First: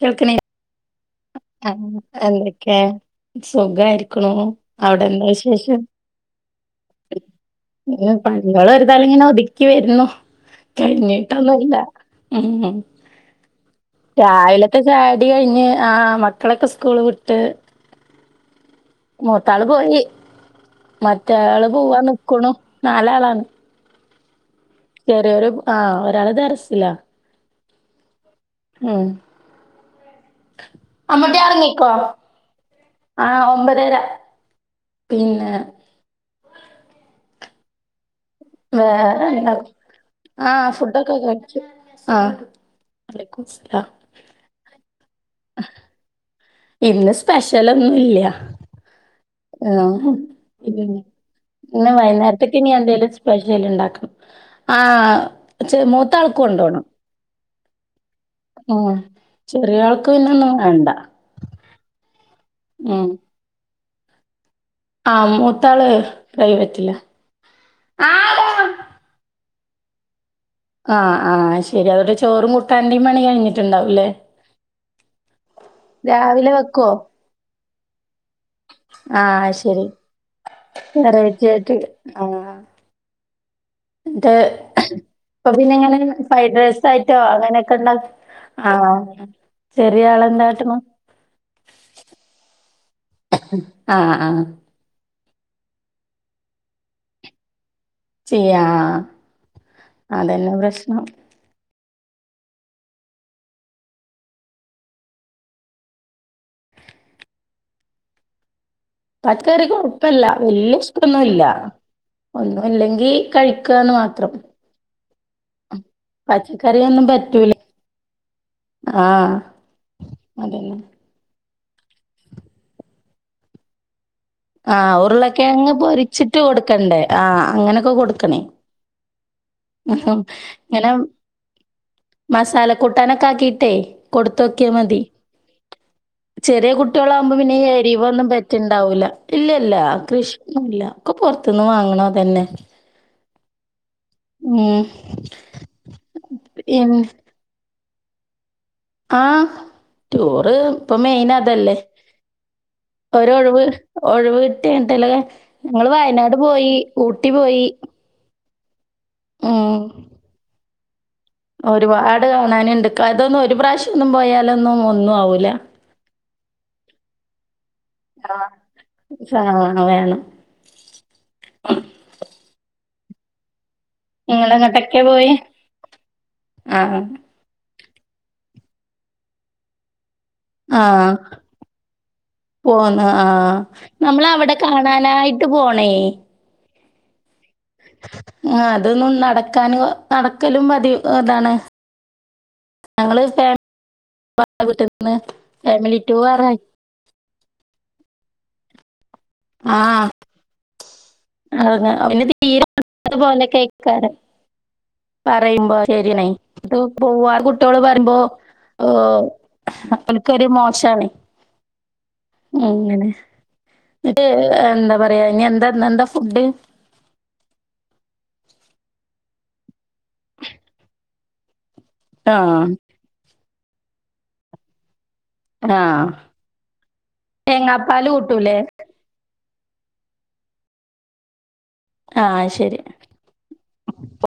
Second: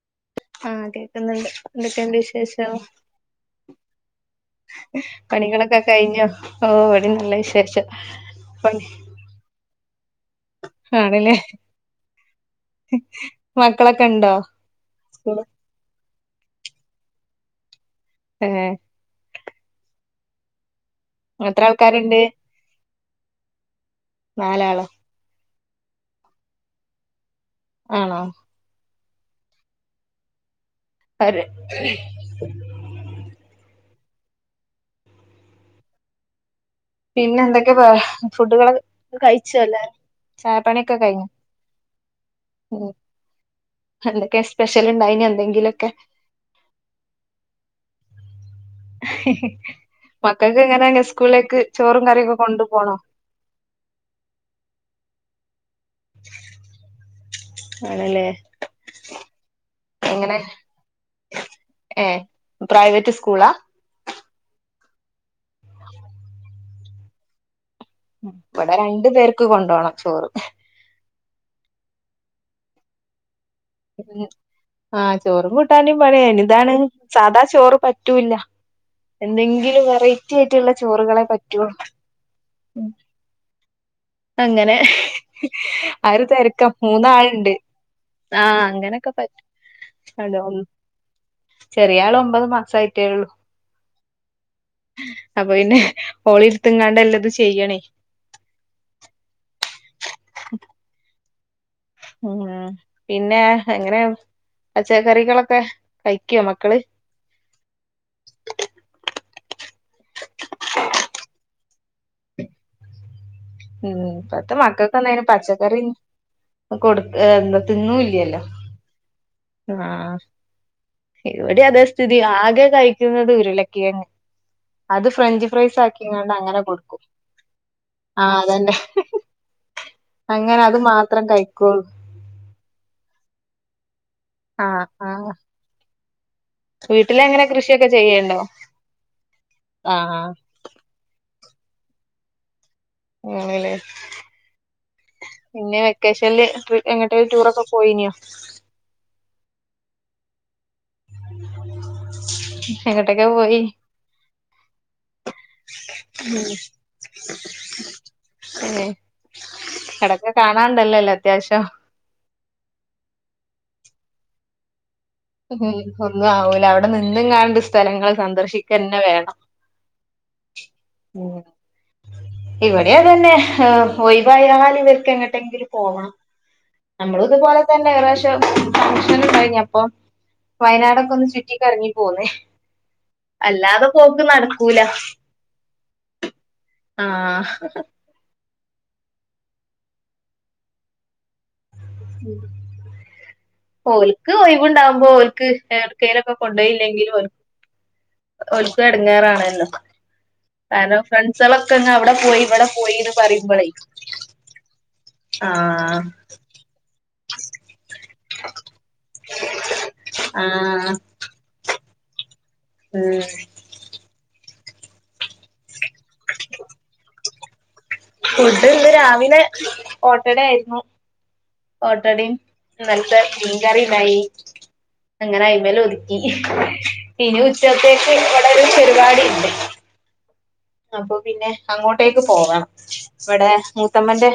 കേൾക്കണി ആഹ് കേക്കുന്നുണ്ട് ആ എന്തൊക്കെന്റെ വിശേഷം എന്തൊക്കെ സുഖായിരിക്കണു അവിടെ എന്താ വിശേഷം പണികളൊക്കെ കഴിഞ്ഞോ? ഓഹ് ഇവടീം നല്ല വിശേഷം. ഉം പണികള് പണി ഒരുതല ഇങ്ങനെ ഒതുക്കി വരുന്നു ആണല്ലേ കഴിഞ്ഞിട്ടൊന്നൂല്ല. ഉം ഉം മക്കളൊക്കെ ഉണ്ടോ രാവിലത്തെ ചായൊടി സ്കൂള് കഴിഞ്ഞ് ആഹ് മക്കളൊക്കെ സ്കൂള് വിട്ട് തന്നേ? മൂത്താള് പോയി എത്ര മറ്റയാള് ആൾക്കാരുണ്ട് പോവാനിക്ക്ണു നാലാളാണ്. നാലാളാ ചെറിയൊരു ആഹ് ഒരാള് ദർസിലാ. ആണോ? ഉം അമ്മുട്ടി അവര് എറങ്ങിക്കോ. ആഹ് ഒമ്പതര പിന്നെ പിന്നെ എന്തൊക്കെ [unintelligible] വേറെന്താ കഴിച്ചോ എല്ലാരും ആഹ് ചായപ്പണിയൊക്കെ ഫുഡക്കെ കഴിഞ്ഞോ കഴിച്ചു ആഹ്. വലൈക്കും മുസ്സലാം. എന്തക്കെ സ്പെഷ്യല്ണ്ടായിന് എന്തെങ്കിലൊക്കെ? ഇന്ന് സ്പെഷ്യലൊന്നും ഇല്ല്യാ. ആഹ് മക്കൾക്ക് എങ്ങനെ ഇല്ലല്ല സ്കൂളിലേക്ക് [unintelligible] ചോറും കറിയൊക്കെ കൊണ്ടു വൈന്നേരത്തിക്കിഞ്ഞി പോണോ എന്തേലും സ്പെഷ്യല് ഇണ്ടാക്കണം ആഹ് ചെർ മൂ ത്താൾക്കൊണ്ടോണം ആണല്ലേ ഉം ചെറിയ ആൾക്ക് പിന്നെ എങ്ങനെ ഒന്നും വേണ്ട. ഏഹ് ഉം പ്രൈവറ്റ് സ്കൂളാ? ആ മൂത്താള് പ്രൈവറ്റിലാ. ഉം ആഹ് ഇവടെ രണ്ട് പേർക്ക് കൊണ്ടോണം ചോറ്. ആഹ് ആഹ് അഹ്ശരി അതോണ്ട് ചോറും കൂട്ടാൻന്റിം പണി കഴിഞ്ഞ് ആഹ് ചോറും കൂട്ടാന്റീം പണി കയ്ഞ്ഞ് രാവിലെ ഇതാണ് വെക്കോ? സാധാ ചോറ് പറ്റൂല്ല. ആഹ് ശരി എന്തെങ്കിലും വെറൈറ്റി ആയിട്ടുള്ള ചോറ്കളെ വെറൈറ്റി പറ്റൊള്ളൂ. ആയിട്ട് ആഹ് ന്നിട്ട് അങ്ങനെ ഇപ്പൊ പിന്നെ ഇങ്ങനെ ആഹ് ഒര് ഫ്രൈഡ് തെരക്ക റൈസ് ആയിട്ടോ മൂന്നാള്ണ്ട്. അങ്ങനെയൊക്കെ ഇണ്ടാ ആഹ് അങ്ങനെക്കെ പറ്റും. ചെറിയ ആളെന്താട്ട്ന്ന്? ചെറിയാള് ഒമ്പത് മാസായി. ആഹ് ആഹ് അപ്പ പിന്നെ ഓളി ഇട്ത്ത്ങ്ങാണ്ട് എല്ലതും ചെയ്യണേ. ചെയ്യാ അതന്നെ പ്രശ്നം. ഉം പിന്നെ എങ്ങനെ പച്ചക്കറികളൊക്കെ കഴിക്കോ മക്കള്? പച്ചകറി കൊഴപ്പല്ല വല്ല്യേ ഇഷ്ട്ടൊന്നൂല്ല ഒന്നുല്ലെങ്കി കഴി ഉം ഇപ്പത്തെ മക്കൾക്കൊന്നയ്ന് പച്ചക്കറി കൊടു പച്ചക്കറിയൊന്നും ഏഹ് പറ്റൂല. ന്ത തിന്നൂല്ലല്ലോ? ആഹ് ആഹ് അതന്നെ. ഇവടീം അതെ സ്ഥിതി ആകെ കഴിക്കുന്നത് ഉരുളക്കിഴങ്ങ്. ആഹ് അത് ഉരുള ഫ്രഞ്ച് കിഴങ്ങ് ഫ്രൈസ് ആക്കിങ്ങാണ്ട് പൊരിച്ചിട്ട് അങ്ങനെ കൊടുക്കണ്ടേ കൊടുക്കും ആഹ് അങ്ങനൊക്കെ ആ കൊടുക്കണേ. അതന്നെ അങ്ങനെ അത് ഇങ്ങനെ മാത്രം കഴിക്കോള്ളൂ മസാല കൂട്ടാനൊക്കെ ആക്കിട്ടേ കൊടുത്തോക്കിയ ആഹ് മതി. ആഹ് ചെറിയ കുട്ട്യളാകുമ്പോ വീട്ടിലങ്ങനെ പിന്നെ ഈ കൃഷിയൊക്കെ എരിവൊന്നും ചെയ്യണ്ടോ പറ്റിണ്ടാവൂല്ല. ഇല്ലല്ല ആഹ് ആഹ് കൃഷ് യൊന്നൂല്ല ഒക്കെ പൊർത്ത്ന്ന് വാങ്ങ്ണതന്നെ. ആണ്ല്ലേ? പിന്നെ വെക്കേഷൻല് പോയ് പിൻ എങ്ങട്ടേലും ടൂറൊക്കെ പോയിനോ? ആഹ് ടൂറ് ഇപ്പൊ മെയിൻ അതല്ലേ. എങ്ങട്ടൊക്കെ പോയി ഒരൊഴിവ് ഒഴിവ് കിട്ടിയാതല്ലെ ഞങ്ങള് വയനാട് പോയി ഊട്ടി പോയി. ഏഹ് ഉം കാണാണ്ടല്ലല്ലോ അത്യാവശ്യം ഒരുപാട് കാണാനുണ്ട് അതൊന്നും ഒരു പ്രാവശ്യം ഒന്നും പോയാലൊന്നും ഒന്നും ആവില്ല ഉം ഒന്നും ആവൂല അവിടെ നിന്നും കാണ്ട് സ്ഥലങ്ങൾ ആഹ്. സന്ദർശിക്കന്നെ വേണം സാ വേണം. ഇവിടെയാതന്നെ ആഹ് ഒയിവയാൽ നിങ്ങളെങ്ങട്ടൊക്കെയാ ഇവർക്ക് പോയെ? എങ്ങോട്ടെങ്കിലും പോകണം ആഹ് നമ്മൾ ഇതുപോലെ തന്നെ ഒരുപ്രാവശ്യം ഫഗ്ഷൻ കഴിഞ്ഞ അപ്പൊ വയനാടൊക്കെ ആഹ് ഒന്ന് ചുറ്റി കറങ്ങി പോന്നേ പോന്ന് ആഹ് നമ്മള അവിടെ കാണാനായിട്ട് പോണേ ആഹ് അതൊന്നും നടക്കാനും നടക്കലും മതി അതാണ് ഉം ഓൽക്ക് ഒഴിവ്ണ്ടാവുമ്പോ വീട്ട്ന്ന് ഓക്ക് ഫാമിലി എങ്ങോട്ട് ലെക്കെ ടൂറായി. കൊണ്ടുപോയില്ലെങ്കിലും ഒൽക്ക എടങ്ങെറാണ് ആഹ്. കാരണം ഫ്രണ്ട്സൊക്കെ അങ്ങനെ അവിടെ പിന്നെ പോയി ഇവിടെ തീരെ പോയിന്ന് പറയുമ്പോഴേ പോലൊക്കേക്കാരം. പറയുമ്പോ ശരിയാണെ പോവാ ആഹ് കുട്ടികള് പറയുമ്പോ ഓ അപ്പൾക്ക ഒരു ആ മോശണെ അങ്ങനെ ഉം എന്നിട്ട് എന്താ പറയാ ഇന്ന് എന്താ എന്താ ഫുഡ് ഫുഡ് ഇന്ന് രാവിലെ ഓട്ടഡ ആയിരുന്നു ഓട്ടടയും ആഹ് ഇന്നലത്ത മീൻകറിണ്ടായി അങ്ങനെ അയിമേൽ ആഹ് ഒതുക്കി ഇനി തേങ്ങാപ്പാല് ഉച്ചത്തേക്ക് ഇങ്ങടെ കൂട്ടൂലേ ഒരു പരിപാടി ഉണ്ട് അപ്പൊ പിന്നെ അങ്ങോട്ടേക്ക് ആഹ് പോകണം ശരി ഇവിടെ മൂത്തമ്മന്റെ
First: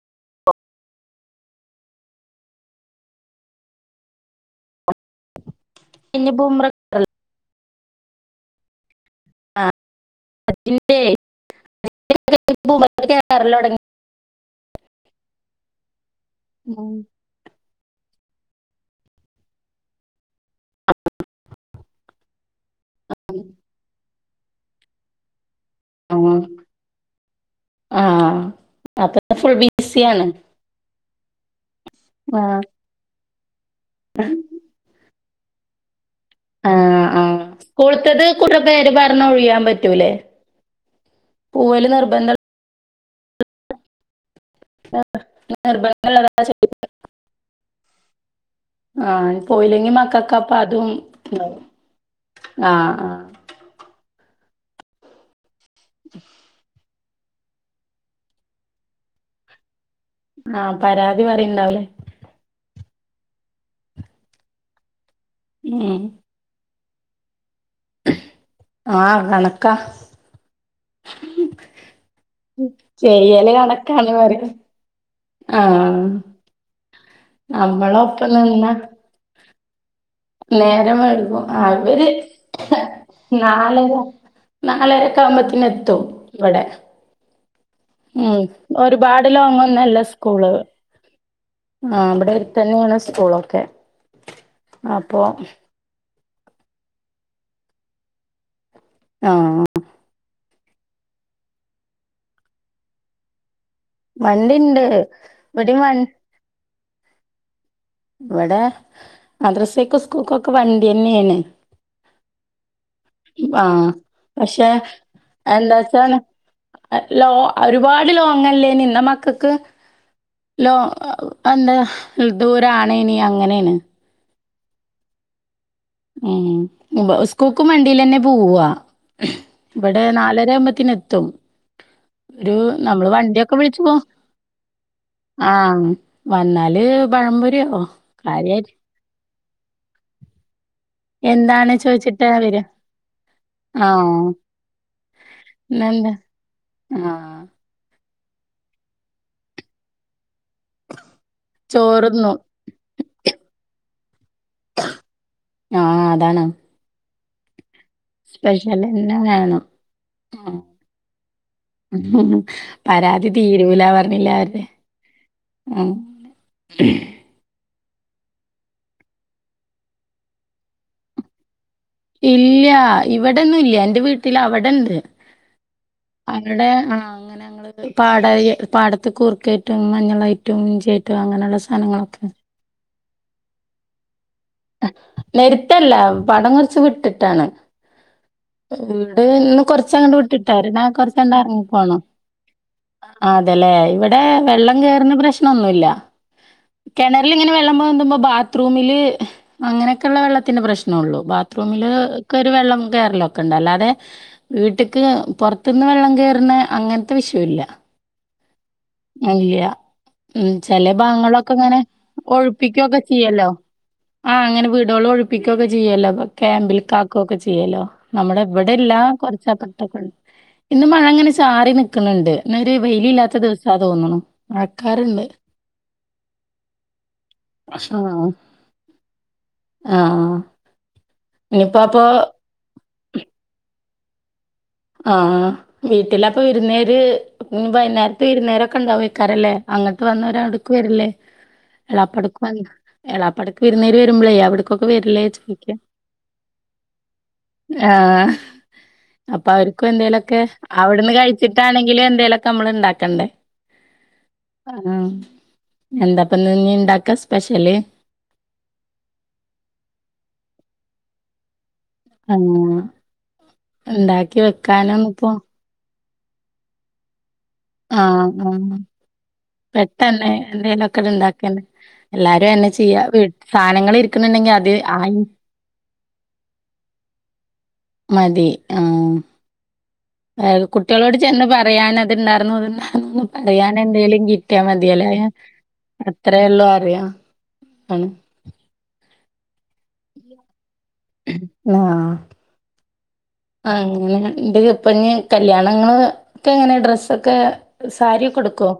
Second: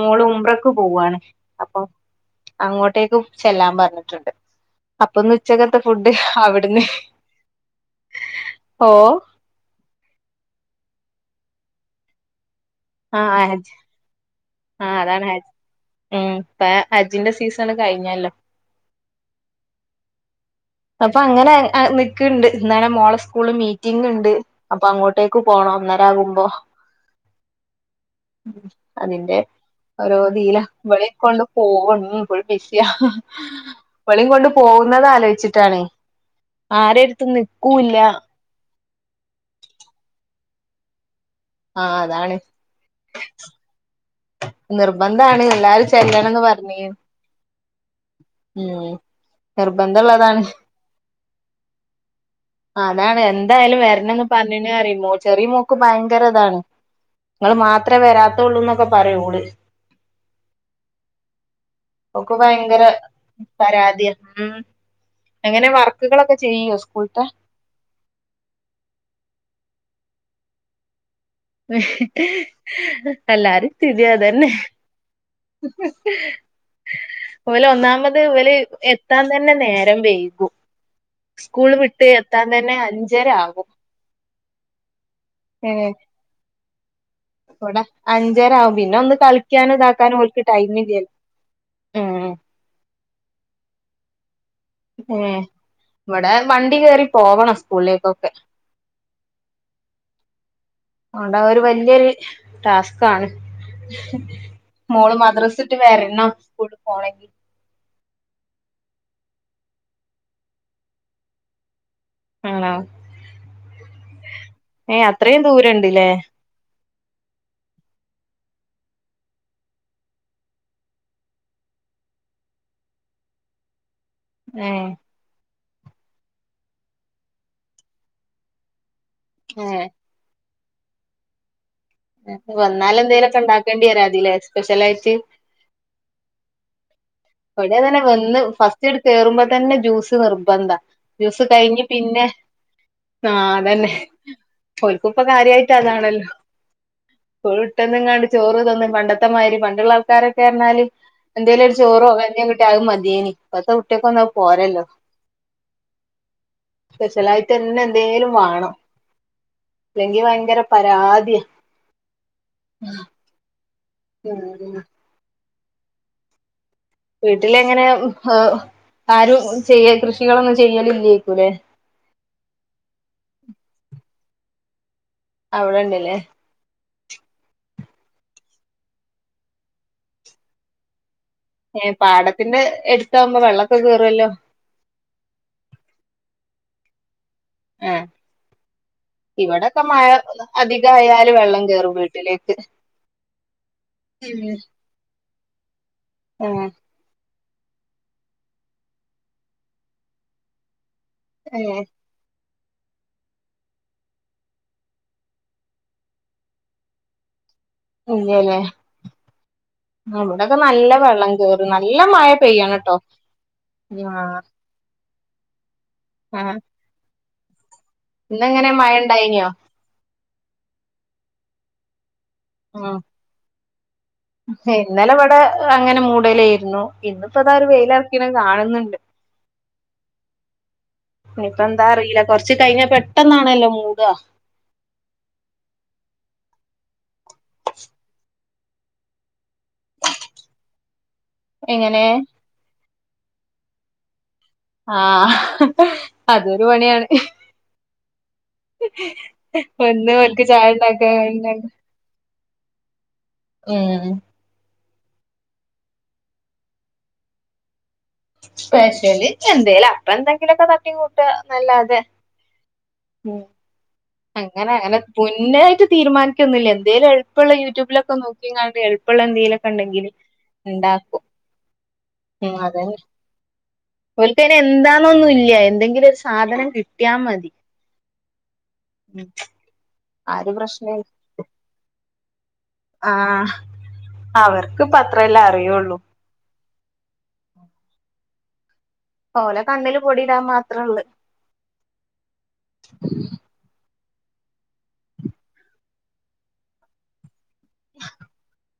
മോള് ഉുമ്പ്രക്ക് പോവാണ് അപ്പൊ അങ്ങോട്ടേക്ക് ചെല്ലാൻ പറഞ്ഞിട്ടുണ്ട് അപ്പൊ ഇന്ന് ഉച്ചക്കത്തെ ഫുഡ് ഇനിയിപ്പോ ഉംറ അവിടന്ന് ഓ [unintelligible] ആഹ് അതാണ് ഹജ ഉം പ്പ ഉം ഹജിന്റെ സീസൺ കഴിഞ്ഞല്ലോ അപ്പൊ അങ്ങനെ നിക്കണ്ട് ഇന്നണെ മോളെ സ്കൂള് മീ റ്റിങ്ങ് ഉണ്ട് അപ്പൊ അങ്ങോട്ടേക്ക് പോണം അന്നേര ഉം ആകുമ്പോ ആഹ് അപ്പൊ അതിന്റെ ഫുൾ ഓരോ ബിസിയാണ് ഇതില് ഇവരെക്കൊണ്ട് പോകുന്നു ഇപ്പോ ബ ആഹ് സിയ ഇവള കൊണ്ട് പോകുന്നത് ആലോചിച്ചിട്ടാണ് ആരെടുത്തും നിക്കൂല്ല കുട്ടി പേര് പറഞ്ഞ ഒഴിയാൻ പറ്റൂലേ പോവല് ആഹ് അതാണ് നിർബന്ധ നിർബന്ധാണ് എല്ലാരും നിർബന്ധള്ള ചെല്ലണംന്ന് പറഞ്ഞ ആഹ് പോയില്ലെങ്കി നിർബന്ധള്ളതാണ് മക്കക്കെ അപ്പൊ അതും ആഹ് അതാണ് ആഹ് എന്തായാലും വരണന്ന് പറഞ്ഞ അറിയ ചെറിയ മോക്ക് ഭയങ്കര ഇതാണ് നിങ്ങള് മാത്രമേ വരാത്തുള്ളൂ എന്നൊക്കെ പറയൂ ഓള് ആഹ് പരാതി പറയണ്ടാവലേ ഒക്ക് ഭയങ്കര പരാതി ഉം അങ്ങനെ ഉം വർക്കുകളൊക്കെ ചെയ്യോ സ്കൂൾത്തെ ആഹ് കണക്കാ ചെയ്യല് എല്ലാരേം സ്ഥിതി കണക്കാണ് പറയാ അതെന്നെ ആഹ് ഓല് ഒന്നാമത് നമ്മളൊപ്പം ഓല് എത്താൻ തന്നെ നേരം വയ്ക്കും നേര വൈകും അവര് തന്നെ അഞ്ചര ആകും നാലര നാലരക്ക ആവുമ്പോത്ത എത്തും ഇവിടെ ഇവിട അഞ്ചര ആവും പിന്നെ ഒന്ന് ഒരുപാട് കളിക്കാനോ ലോങ്ങൊന്നല്ല ഇതാക്കാനോ അവക്ക് സ്കൂള് ടൈമ ഇില്ലല്ലോ ഉം തന്നെയാണ് സ്കൂൾ ഒക്കെ ഉം ഇവിടെ വണ്ടി കയറി പോവണം സ്കൂളിലേക്കൊക്കെ ആഹ് ണ്ട ഒരു വല്യൊരു ടാസ്കാണ് വണ്ടിണ്ട് മോള് മദ്രസ ഇട്ട് ഇവടിം വണ്ടി വരണം സ്കൂൾ പോണെങ്കി ഇവടെ മദ്രസീക്കും സ്കൂൾക്കൊക്കെ വണ്ടി ന്നെയാണ് ആണോ ആഹ് പക്ഷെ ഏ [unintelligible] അത്രയും അത് ദൂരണ്ട്ല്ലേ ലോ ഒരുപാട് ലോങ്ങല്ലേനും ഇള്ള മക്കക്ക് ലോ എന്താ ദൂരണ് ഇനി അങ്ങനെണ് എഹ് ഉംഇബ സ്കൂക്കും വണ്ടിലെ ന്നെ പോവാ ഏ ഇബടെ നാലരാമ്പത്തിന എത്തും നേരത്തെ ഒരു വന്നാലെ നമ്മള് എന്തേലുക്കെ വണ്ടിയൊക്കെ വിളിച്ചു ഇണ്ടാക്കേണ്ടി പോ വരാതില്ലേ സ്പെഷ്യലായിട്ട് ആഹ് വന്നാല് പഴപൊരി യോകാര്യയിട്ട് ച്ചീട് കേറുമ്പോ തന്നെ ജ്യൂസ് നിർബന്ധ ജ്യൂസ് എന്താണ് കയിഞ്ഞ് പിന്നെ ചോയിച്ചിട്ടാ വരാ ആഹ് അതന്നെ ആഹ് ഒരുക്കുപ്പോ കാര്യായിട്ട് ഇന്നെന്താ അതാണല്ലോ ആഹ് ട്ടന്നുംങ്ങാണ്ട് ചോറ് തിന്നും പണ്ടത്തെമാതിര് പണ്ടുള്ള ആൾക്കാരൊക്കെ പറഞ്ഞാല് എന്തേലോരു ചോറോ ചോറ്ന്നും കിട്ട്യാ അത് മതേനി ഇപ്പത്തെ കുട്ട്യാക്കൊന്നും പോരല്ലോഅത് പോരല്ലോ ആഹ് അതാണ് സ്പെഷ്യലായിട്ട്ന്നെ എന്തേലും വേണം സ്പെഷ്യലെന്നെ വേണം. അല്ലെങ്കി ഭയങ്കര പരാത്യാ ഉം പരാതി തീരൂല പറഞ്ഞില്ല അര്ടെ ഉം അഹ് വീട്ടിലെങ്ങനെ യാഉ ആരും ചെയ്യ കൃഷികളൊന്നും ചെയ്യല് ഇല്ലേക്കൂല്ലേ ഇല്ല ഇവിടെന്നും ഇല്ല ഇന്റെ വീട്ടില് അവിടെണ്ട് അവിടെണ്ടല്ലേ അവടെ ആഹ് അങ്ങനെ ഞങ്ങള് ക്ക് പാട പാടത്ത് കൂർക്കായിട്ടും മഞ്ഞളായിട്ടും ഇഞ്ചിആയിട്ടും അങ്ങനെയുള്ളസ് ഏഹ് പാടത്തിന്റെ എടുത്ത ആകുമ്പോ വെള്ളക്കെ കേറുല്ലോ എട്തല്ല പാടം കോറച്ച് വിട്ടിട്ടാണ് ഏഹ് വീട് ഇന്ന് കൊറച്ചങ്ങോട്ട് വിട്ടിട്ടാ അധികായാല് വെള്ളം കേറും [unintelligible] വീട്ടിലേക്ക് അതെല്ലേ ഇവിടെ വെള്ളം കേറുന്ന പ്രശ്നന്നുല്ല ഉം കെണറിൽ ഇങ്ങനെ വെള്ളം പോന്തുമ്പോ ബാത്റൂമില് അങ്ങനൊക്കെള്ള വെള്ളത്തിന്റെ പ്രശ്നള്ളു ഏഹ് ബാത്റൂമില് ഒക്കരു വെള്ളം കേയറലൊക്കെണ്ട് അല്ലാതെ വീട്ടിക്ക് പോറത്ത് ന്ന് വെള്ളം കേറുന്ന അങ്ങനത്തെ വിഷയില്ല ഇല്ലല്ലേ ഇല്ല ഉം ഇവിടൊക്കെ ചെല നല്ല വെള്ളം ഭാഗങ്ങളൊക്കെ കേറും ഇങ്ങനെ നല്ല മഴ പെയ്യണട്ടോ ഒഴിപ്പികോക്കെ ചെയ്യല്ലോ ആഹ് അങ്ങനെ വീടോൾ ഒഴിപ്പിക്കൊക്കെ ചിയ്യല്ലോ ആഹ് ക്യാമ്പിൽ കാക്കുകൊക്കെ ചിയ്യല്ലോ നമ്മുടെ ഇന്നെങ്ങനെ വിടെല്ല മഴ ഇണ്ടായിനോ കൊറച്ചപ്പർ തോക്കണ്ട് ഇന്ന് മഴ ഇങ്ങനെ ചാറി നിക്കുന്നുണ്ട് ഇന്നോരു വെയിലില്ലാത്ത ദിവസാ തോന്നുണു മഴക്കാറുണ്ട് ഇന്നലെവിടെ അങ്ങനെ മൂടലെരുന്നു ഇന്നിപ്പോതാ ഒരു വെയിലറിക്കിണ കാണുന്നുണ്ട് ആഹ് ഇനിയിപ്പ പ്പോ ച്ച് കയിഞ്ഞ പെട്ടന്നാണല്ലോ മൂട ആഹ് വീട്ടിലപ്പൊ വിരുന്നേര്ഇഞ്ഞി വൈന്നേരത്തെ വിരുന്നേരൊക്കെ ഇണ്ടാവ ക്കാരല്ലേ അങ്ങട്ട് വന്നവരാവിട്‌ക്ക് വര്ല്ലേ എങ്ങനെ എളാപ്പടുക്ക വന്ന് എളാപ്പടക്ക് വിരുന്നേര് വരുമ്പോളേ അവിടുക്ക് ആഹ് അതൊരു പണിയാണ് ആഹ് അപ്പൊ അവര്ക്കും വന്ന് എന്തേലുക്കെ ഓൽക്ക് ചായ അവിടുന്ന് ഉണ്ടാക്കാന്നല്ലാണ്ട് കഴിച്ചിട്ടാണെങ്കിലും എന്തേലുക്കെ നമ്മള് ഇണ്ടാക്കണ്ടേ ഉം ആഹ് എന്താപ്പന്ന് ഇഞ്ഞി ഇണ്ടാക്ക സ്പെഷ്യല് സ്പെഷല് എന്തേലും അപ്പ എന്തെങ്കിലുക്കെ തട്ടി കൂട്ടനല്ലാതെ [unintelligible] ഉം ഇണ്ടാക്കി അങ്ങനെ അങ്ങനെ വെക്കാനൊന്നുപ്പോ മുന്നായിട്ട് തീരുമാനിക്കൊന്നില്ല എന്തേലും എളുപ്പള്ള യൂട്യൂബിലൊക്കെ ആഹ് നോക്കി ആഹ് കണ്ട് എളുപ്പള്ള എന്തെങ്കിലുക്കെ ഉണ്ടെങ്കിൽ പെട്ടെന്ന് എന്തേലൊക്കെട് ഉണ്ടാക്കും [unintelligible] ഉം അതന്നെ ചെയ്യാ. വീ സാനങ്ങള് ഓല്ക് ഇരിക്ക്ണ്‌ണ്ടെങ്കി അയിന് അത് എന്താ ആയി ഒന്നും ഇല്ല എന്തെങ്കിലും സാധനം കി ട്ടിയ മതി മതി ഉം ആ ഒരു ആ പ്രശ്നല്ല കുട്ട്യാളോട് ചെന്ന് പറയാൻ അതുണ്ടായിരുന്നു ഇത് ഉണ്ടാ ആഹ് പറയാൻ എന്തെങ്കിലും കിട്ടിയാൽ അവർക്ക് ഇപ്പ മതിയല്ലോ അയ്ൻ ആഹ് അത്രല്ലേ അറിയുള്ളൂ മാത്രം ഉള്ളു അറിയ ആണ് ഓലെ കണ്ണിൽ പൊടി ഇടാൻ മാത്രം ഇളെ ആഹ് [unintelligible] ആഹ് അങ്ങനുണ്ട് ഇപ്പൊ ഇനി കല്യാണങ്ങൾക്ക് ഒക്കെ എങ്ങനെയാ ഡ്രസ്സൊക്കെ സാരിയൊക്കെ ഉടുക്കുവോ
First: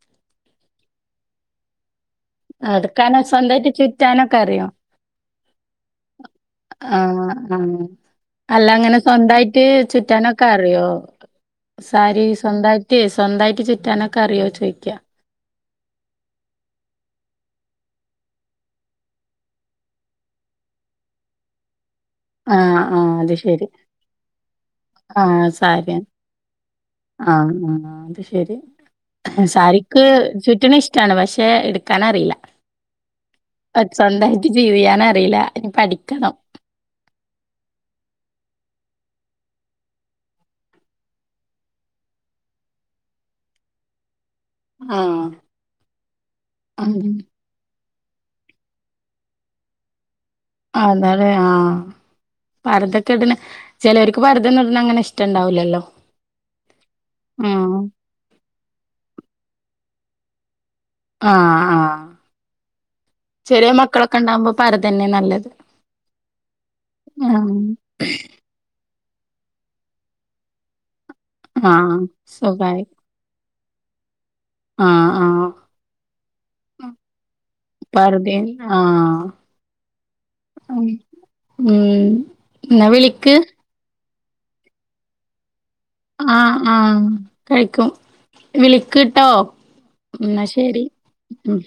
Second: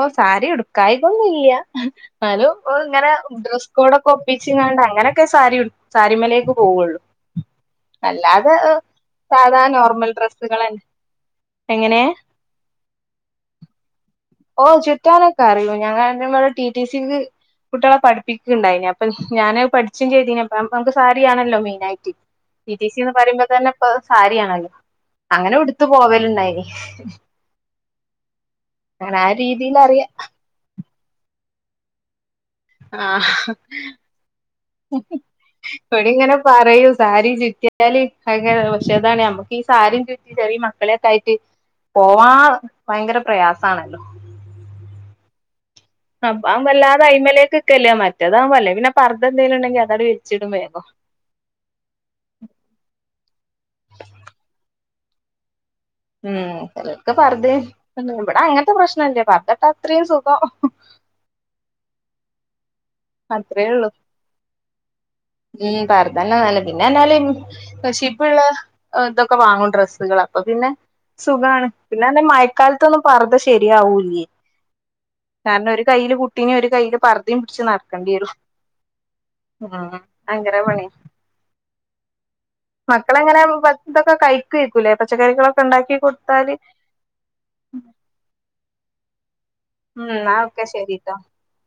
ഓഹ് സാരി ഉടുക്കായി കൊന്നില്ല ഇന്നാലും ഓല് ഇങ്ങനെ എടുക്കാനോ സ്വന്തായിട്ട് ഡ്രസ്സ്‌ ചുറ്റാനൊക്കെ അറിയോ? ഒപ്പിച്ചാണ്ട് അങ്ങനെ ഒക്കെ സാരി സാരിമേലേക്ക് പോവുള്ളു ആഹ് ആഹ് അല്ലാതെ അല്ല ഏഹ് അങ്ങനെ സാധാ സ്വന്തായിട്ട് നോർമൽ ചുറ്റാനൊക്കെ ഡ്രെസ്സുകളന്നെ അറിയോ? എങ്ങനെ സാരി സ്വന്തായിട്ട് സ്വന്തായിട്ട് ചുറ്റാനൊക്കെ അറിയോ ഓഹ് ചോയിക്ക. ചുറ്റാനൊക്കെ അറിയോ ഞങ്ങ നിങ്ങടെ ടി ടിസി ക്ക് കുട്ടികളെ പഠിപ്പിക്കണ്ടായിതിനെ അപ്പൊ ഞാന് പഠിച്ചും ചെയ്തി നമുക്ക് സാരിയാണല്ലോ മൈനായിട്ട് ടി ആഹ് ടി സി ന് ആഹ് അത് പറയുമ്പോ ശരി. തന്നെ ഇപ്പൊ സാരിയാണല്ലോ ആഹ് അങ്ങനെ ഉടുത്ത് സാരി പോവലുണ്ടായിനി ആഹ് ആഹ് അത് ശരി അങ്ങനെ ആ രീതിൽ സാരിക്ക് അറിയാം ചുറ്റനേ ഇഷ് ട്ടാണ് പക്ഷെ എടുക്കാനറിയില്ല ആ സ്വന്തായിട്ട് ചെയ്യാൻ അറിയൂല ഇവിടെ പഠിക്കണം ഇങ്ങനെ പറയൂ സാരി ചുറ്റിയാല് ഭയങ്കര പക്ഷെ അതാണ് നമ്മുക്ക് ഈ സാരിയും ചുറ്റി ചെറിയ മക്കളെക്ക ആയിട്ട് പോവാൻ ഭയങ്കര പ്രയാസാണല്ലോ ആഹ് അപ്പ ഉം വല്ലാതെ അയമെക്ക് നിക്കലില്ല മറ്റേത് ആകുമ്പോ അല്ലെ പിന്നെ പർദ്ദ എന്തെങ്കിലും ഉണ്ടങ്കിൽ അതായിട്ട് അതല്ലേ ആഹ് പർദ്ദ യൊക്കെ ഇടുന്ന ചിലവർക്ക് പർദ്ദ യൊന്നും ഇടുന്നെ അങ്ങനെ ഇഷ്ടണ്ടാവില്ലല്ലോ ഉം ചിലർക്ക് പറുദ്ദേം ഇവിടെ അങ്ങനത്തെ പ്രശ്നല്ല പർദ്ദ ഇട്ട അത്രയും സുഖം ആഹ് ആഹ് [inaudible] ചെറിയ അത്രേയുള്ളൂ മക്കളൊക്കെ ഇണ്ടാവുമ്പോ പർദ്ദന്നെ നല്ലത്. ഉം പർദ്ദ തന്ന നല്ലത് ആഹ് [unintelligible] കഷിപ്പുള്ള ഇതൊക്കെ വാങ്ങും ഡ്രെസ്സുകൾ അപ്പൊ പിന്നെ സുഖാണ് ആഹ് പിന്നെന്ന സുഖായി മയക്കാലത്തൊന്നും പർദ്ദ ശരിയാവൂല്ലേ ആഹ് ആഹ് കാരണം ഒരു കയ്യില് കുട്ടിന് ഒരു കയ്യില് പർദ്ദയും പിടച്ച് നട പർദ്ദയിം ആഹ് ഭയങ്കര പണിയാ ഉം ഇന്ന വിളിക്ക് ഇപ്പ ഇതൊക്കെ കഴിക്കേയ്കുലെ പച്ചക്കറികളൊക്കെ ഉണ്ടാക്കി കൊടുത്താല് ആഹ് ആഹ് കഴിക്കും വിളിക്കുട്ടോ ഉം ന്നാ എന്ന ഒക്കെ ശരി ശരിട്ടോ ഉം